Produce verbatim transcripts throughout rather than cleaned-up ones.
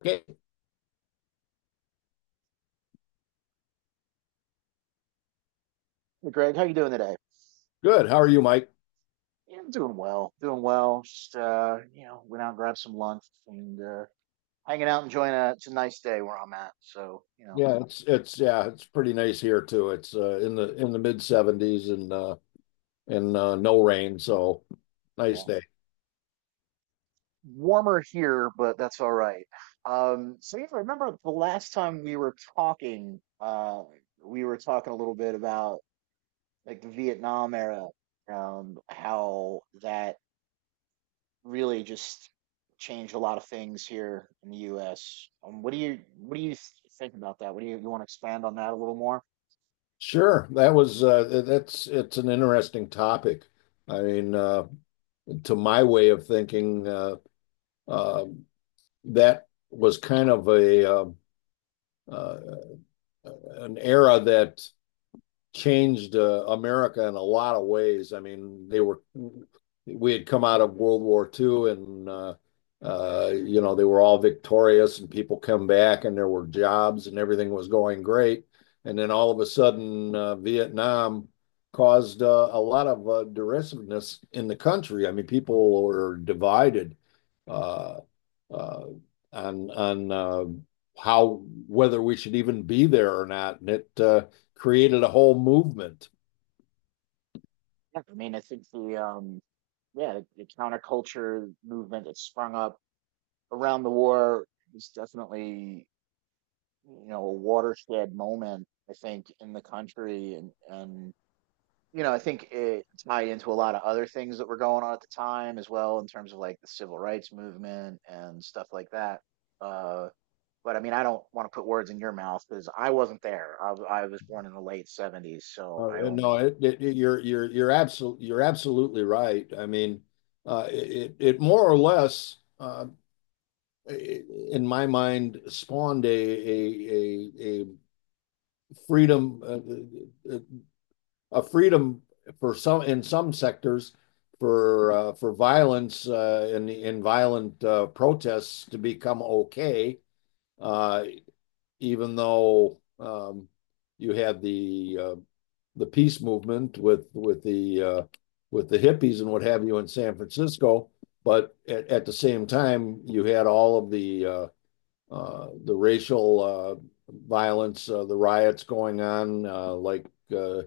Okay, Hey Greg, how you doing today? good. How are you, Mike? Yeah, I'm doing well. Doing well. Just uh, you know, went out and grabbed some lunch and uh hanging out enjoying a it's a nice day where I'm at. So, you know, Yeah, it's it's yeah, it's pretty nice here too. It's uh, in the in the mid seventies and uh and uh, no rain, so nice yeah. day. Warmer here, but that's all right. Um, so yeah, remember the last time we were talking, uh we were talking a little bit about like the Vietnam era, um, how that really just changed a lot of things here in the U S. Um, what do you what do you th- think about that? What do you you want to expand on that a little more? Sure. That was uh that's it's an interesting topic. I mean, uh to my way of thinking, uh uh that was kind of a uh, uh an era that changed uh, America in a lot of ways. I mean, they were we had come out of World War Second, and uh, uh, you know they were all victorious, and people come back, and there were jobs, and everything was going great. And then all of a sudden, uh, Vietnam caused uh, a lot of uh, derisiveness in the country. I mean, people were divided uh, uh, on on uh, how whether we should even be there or not, and it uh, created a whole movement. Yeah. I mean, I think the um, yeah, the counterculture movement that sprung up around the war was definitely, you know, a watershed moment. I think in the country, and and you know I think it tied into a lot of other things that were going on at the time as well in terms of like the civil rights movement and stuff like that. Uh, But I mean, I don't want to put words in your mouth because I wasn't there. I, w- I was born in the late seventies, so I Uh, no, only. it, it, it- you're you're you're absolutely you're absolutely right. I mean, uh, it it more or less, uh, in my mind, spawned a a a, a freedom uh, uh, uh, a freedom for some in some sectors for uh, for violence uh, and and violent uh, protests to become okay, uh, even though um, you had the uh, the peace movement with with the uh, with the hippies and what have you in San Francisco. But at, at the same time, you had all of the uh, uh, the racial uh, violence, uh, the riots going on, uh, like uh,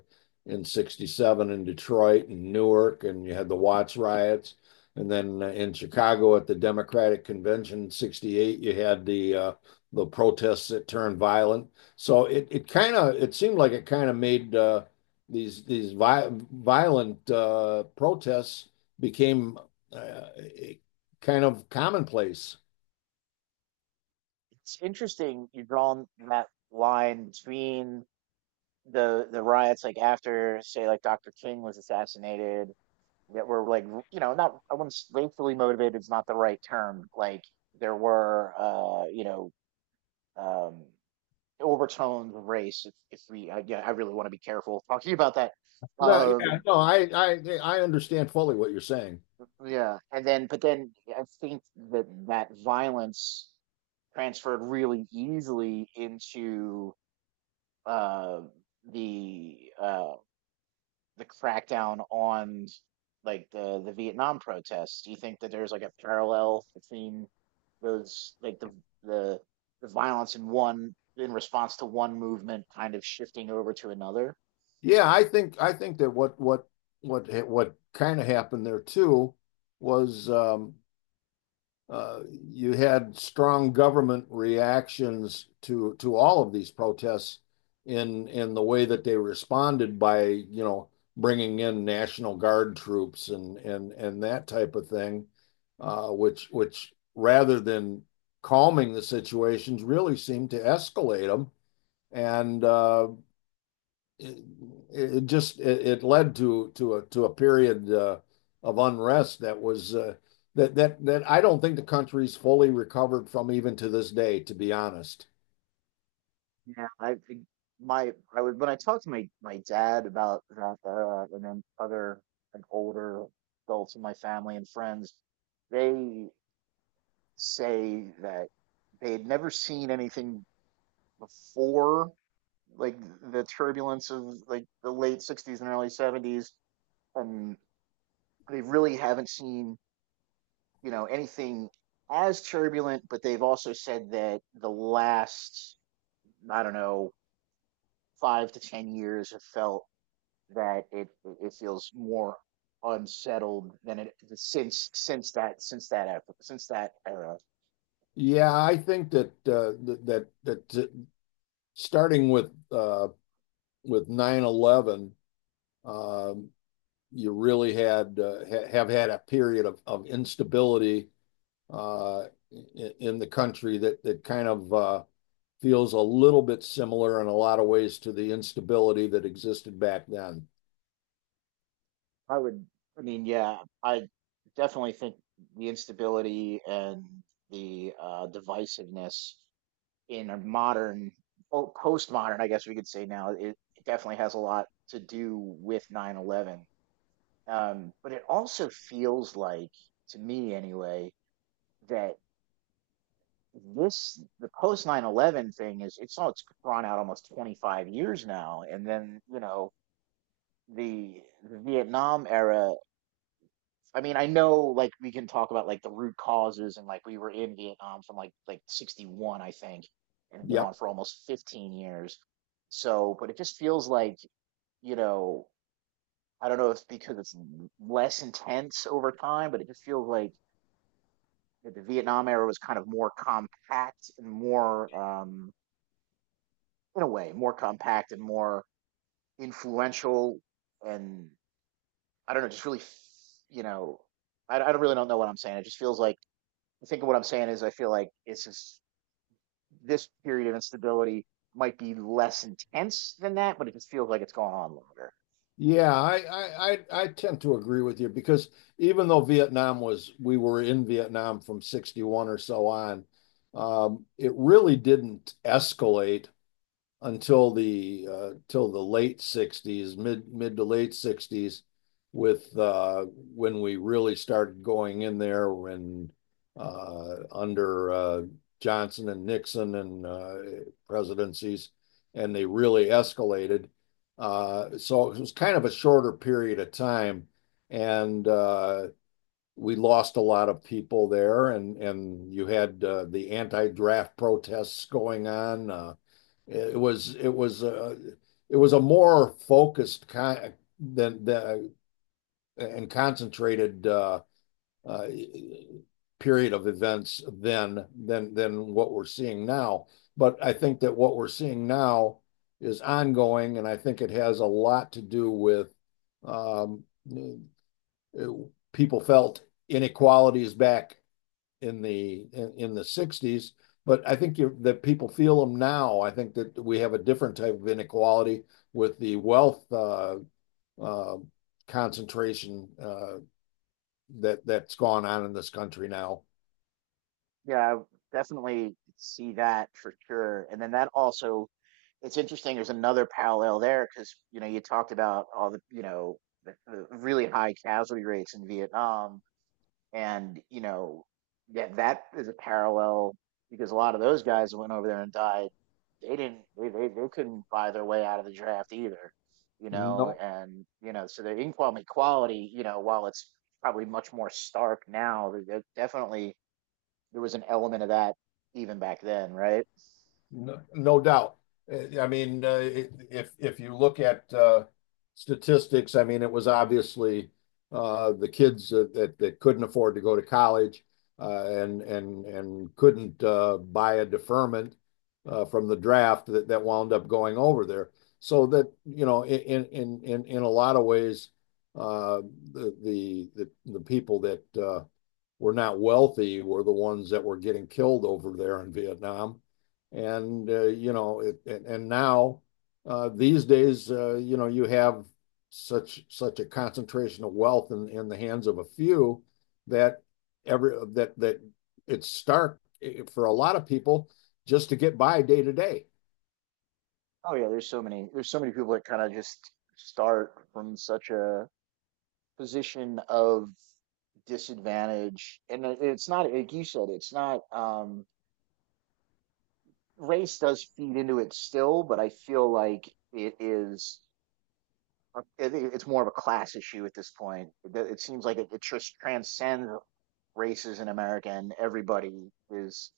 in 'sixty-seven in Detroit and Newark, and you had the Watts riots, and then uh, in Chicago at the Democratic Convention in 'sixty-eight, you had the uh, the protests that turned violent. So it it kind of it seemed like it kind of made uh, these these vi violent uh, protests became uh, kind of commonplace. It's interesting you're drawing that line between the the riots, like after, say, like Doctor King was assassinated, that were like, r- you know, not, I wouldn't, s- racially motivated is not the right term. Like there were, uh, you know, um, overtones of race. If, if we, I, yeah, I really want to be careful talking about that. No, you- know, Yeah. Um, no, I, I, I understand fully what you're saying. Yeah, and then but then I think that that violence transferred really easily into uh the uh the crackdown on like the the Vietnam protests. Do you think that there's like a parallel between those like the the the violence in one in response to one movement kind of shifting over to another? Yeah, I think, I think that what, what, what, what kind of happened there too was um, uh, you had strong government reactions to to all of these protests in in the way that they responded by, you know, bringing in National Guard troops and and and that type of thing, uh, which which rather than calming the situations, really seemed to escalate them and uh, it, it just it, it led to to a to a period uh, of unrest that was uh, that that that I don't think the country's fully recovered from even to this day, to be honest. Yeah, I think my I would when I talked to my my dad about that era and then other like older adults in my family and friends, they say that they had never seen anything before like the turbulence of like the late sixties and early seventies, and they really haven't seen, you know, anything as turbulent, but they've also said that the last, I don't know, five to ten years have felt that it it feels more unsettled than it since since that since that epoch, since that era. Yeah, I think that uh, that that, that uh, starting with uh, with nine eleven, 11 you really had uh, ha- have had a period of of instability uh, in, in the country that that kind of uh, feels a little bit similar in a lot of ways to the instability that existed back then. I would, I mean, yeah, I definitely think the instability and the uh, divisiveness in a modern po- postmodern, I guess we could say now, it definitely has a lot to do with nine eleven. Um, but it also feels like, to me anyway, that this the post nine eleven thing is it's all it's drawn out almost twenty-five years now. And then, you know, the the Vietnam era, I mean, I know like we can talk about like the root causes, and like we were in Vietnam from like like sixty-one, I think, and it went on Yep. for almost fifteen years. So but it just feels like, you know, I don't know if because it's less intense over time, but it just feels like that the Vietnam era was kind of more compact and more um. in a way more compact and more influential. And I don't know, just really, you know, i, I don't really don't know what I'm saying. It just feels like I think what I'm saying is I feel like it's just this period of instability might be less intense than that, but it just feels like it's going on longer. Yeah, I, I, I I tend to agree with you because even though Vietnam was, we were in Vietnam from sixty-one or so on, um, it really didn't escalate until the uh, till the late sixties, mid mid to late sixties, with uh, when we really started going in there when uh, under uh, Johnson and Nixon and uh, presidencies, and they really escalated. Uh, so it was kind of a shorter period of time, and uh, we lost a lot of people there, and and you had uh, the anti-draft protests going on. Uh, it was it was uh, it was a more focused con than the and concentrated uh, uh, period of events than than than what we're seeing now. But I think that what we're seeing now is ongoing, and I think it has a lot to do with um, it- people felt inequality is back in the in, in the sixties, but i think you, that people feel them now. I think that we have a different type of inequality with the wealth uh, uh, concentration uh, that that's gone on in this country now. Yeah, I definitely see that for sure. And then that also it's interesting there's another parallel there because, you know, you talked about all the, you know, the, the really high casualty rates in vietnam. And, you know, that that is a parallel because a lot of those guys that went over there and died, they didn't they, they, they couldn't buy their way out of the draft either, you know. no And, you know, so the income equality, you know, while it's probably much more stark now, there there definitely there was an element of that even back then, right? No, no doubt. Uh, I mean, uh, if if you look at uh, statistics, I mean, it was obviously uh, the kids that, that that couldn't afford to go to college uh, and and and couldn't uh, buy a deferment uh, from the draft that, that wound up going over there. So that you know, in in in in a lot of ways, uh, the the the, the people that uh, we're not wealthy. We're the ones that were getting killed over there in Vietnam. And, uh, you know, it, and, and now uh, these days, uh, you know, you have such such a concentration of wealth in, in the hands of a few that every that that it's stark for a lot of people just to get by day to day. Oh yeah, there's so many, there's so many people that kind of just start from such a position of disadvantage, and it- it's not, like you said, it's not, um race does feed into it still, but I feel like it is, it- it's more of a class issue at this point. It, it seems like it, it just transcends races in America, and everybody is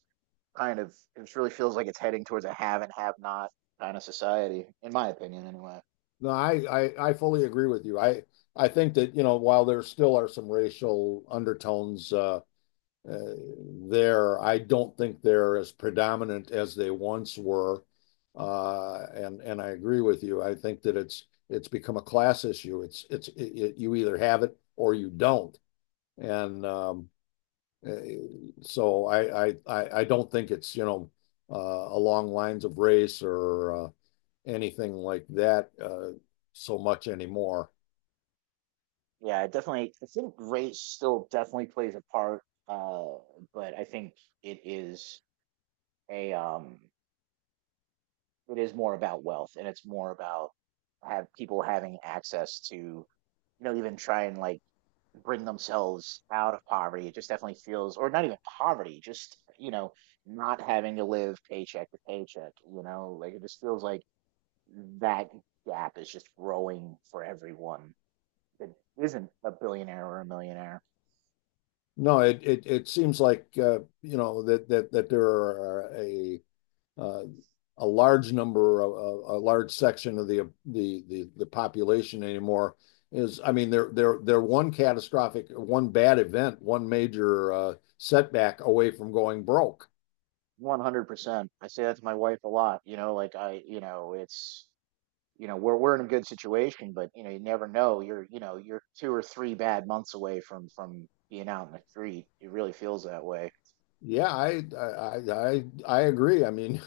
kind of, it really feels like it's heading towards a have and have not kind of society, in my opinion, anyway. No, I, I I fully agree with you. I I think that, you know, while there still are some racial undertones uh, uh, there, I don't think they're as predominant as they once were. Uh, and and I agree with you. I think that it's it's become a class issue. It's it's it, it, you either have it or you don't. And um, uh, so I I I I don't think it's, you know, uh, along lines of race or uh, anything like that uh, so much anymore. Yeah, it definitely. I think race still definitely plays a part, uh, but I think it is a um it is more about wealth, and it's more about have people having access to, you know, even try and like bring themselves out of poverty. It just definitely feels, or not even poverty, just, you know, not having to live paycheck to paycheck, you know, like it just feels like that gap is just growing for everyone that isn't a billionaire or a millionaire. No, it it, it seems like uh, you know that that that there are a uh, a large number of a, a large section of the, the the the population anymore, is I mean, they're they're they're one catastrophic, one bad event, one major uh, setback away from going broke. one hundred percent I say that to my wife a lot, you know, like i you know it's, you know, we're we're in a good situation, but you know you never know. You're you know you're two or three bad months away from from being out in the street. It really feels that way. Yeah, I I I I agree. I mean,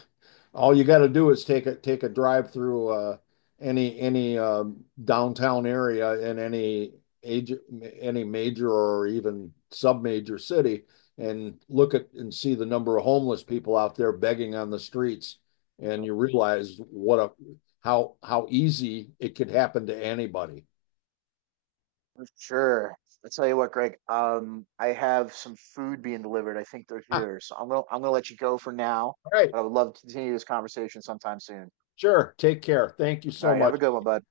All you got to do is take a take a drive through uh, any any um, downtown area in any age any major or even sub-major city and look at and see the number of homeless people out there begging on the streets, and you realize what a how how easy it could happen to anybody. For sure. I tell you what, Greg. Um, I have some food being delivered. I think they're Ah, here, so I'm gonna I'm gonna let you go for now. all right, But I would love to continue this conversation sometime soon. sure. Take care. Thank you All so right, have a much. good one, bud.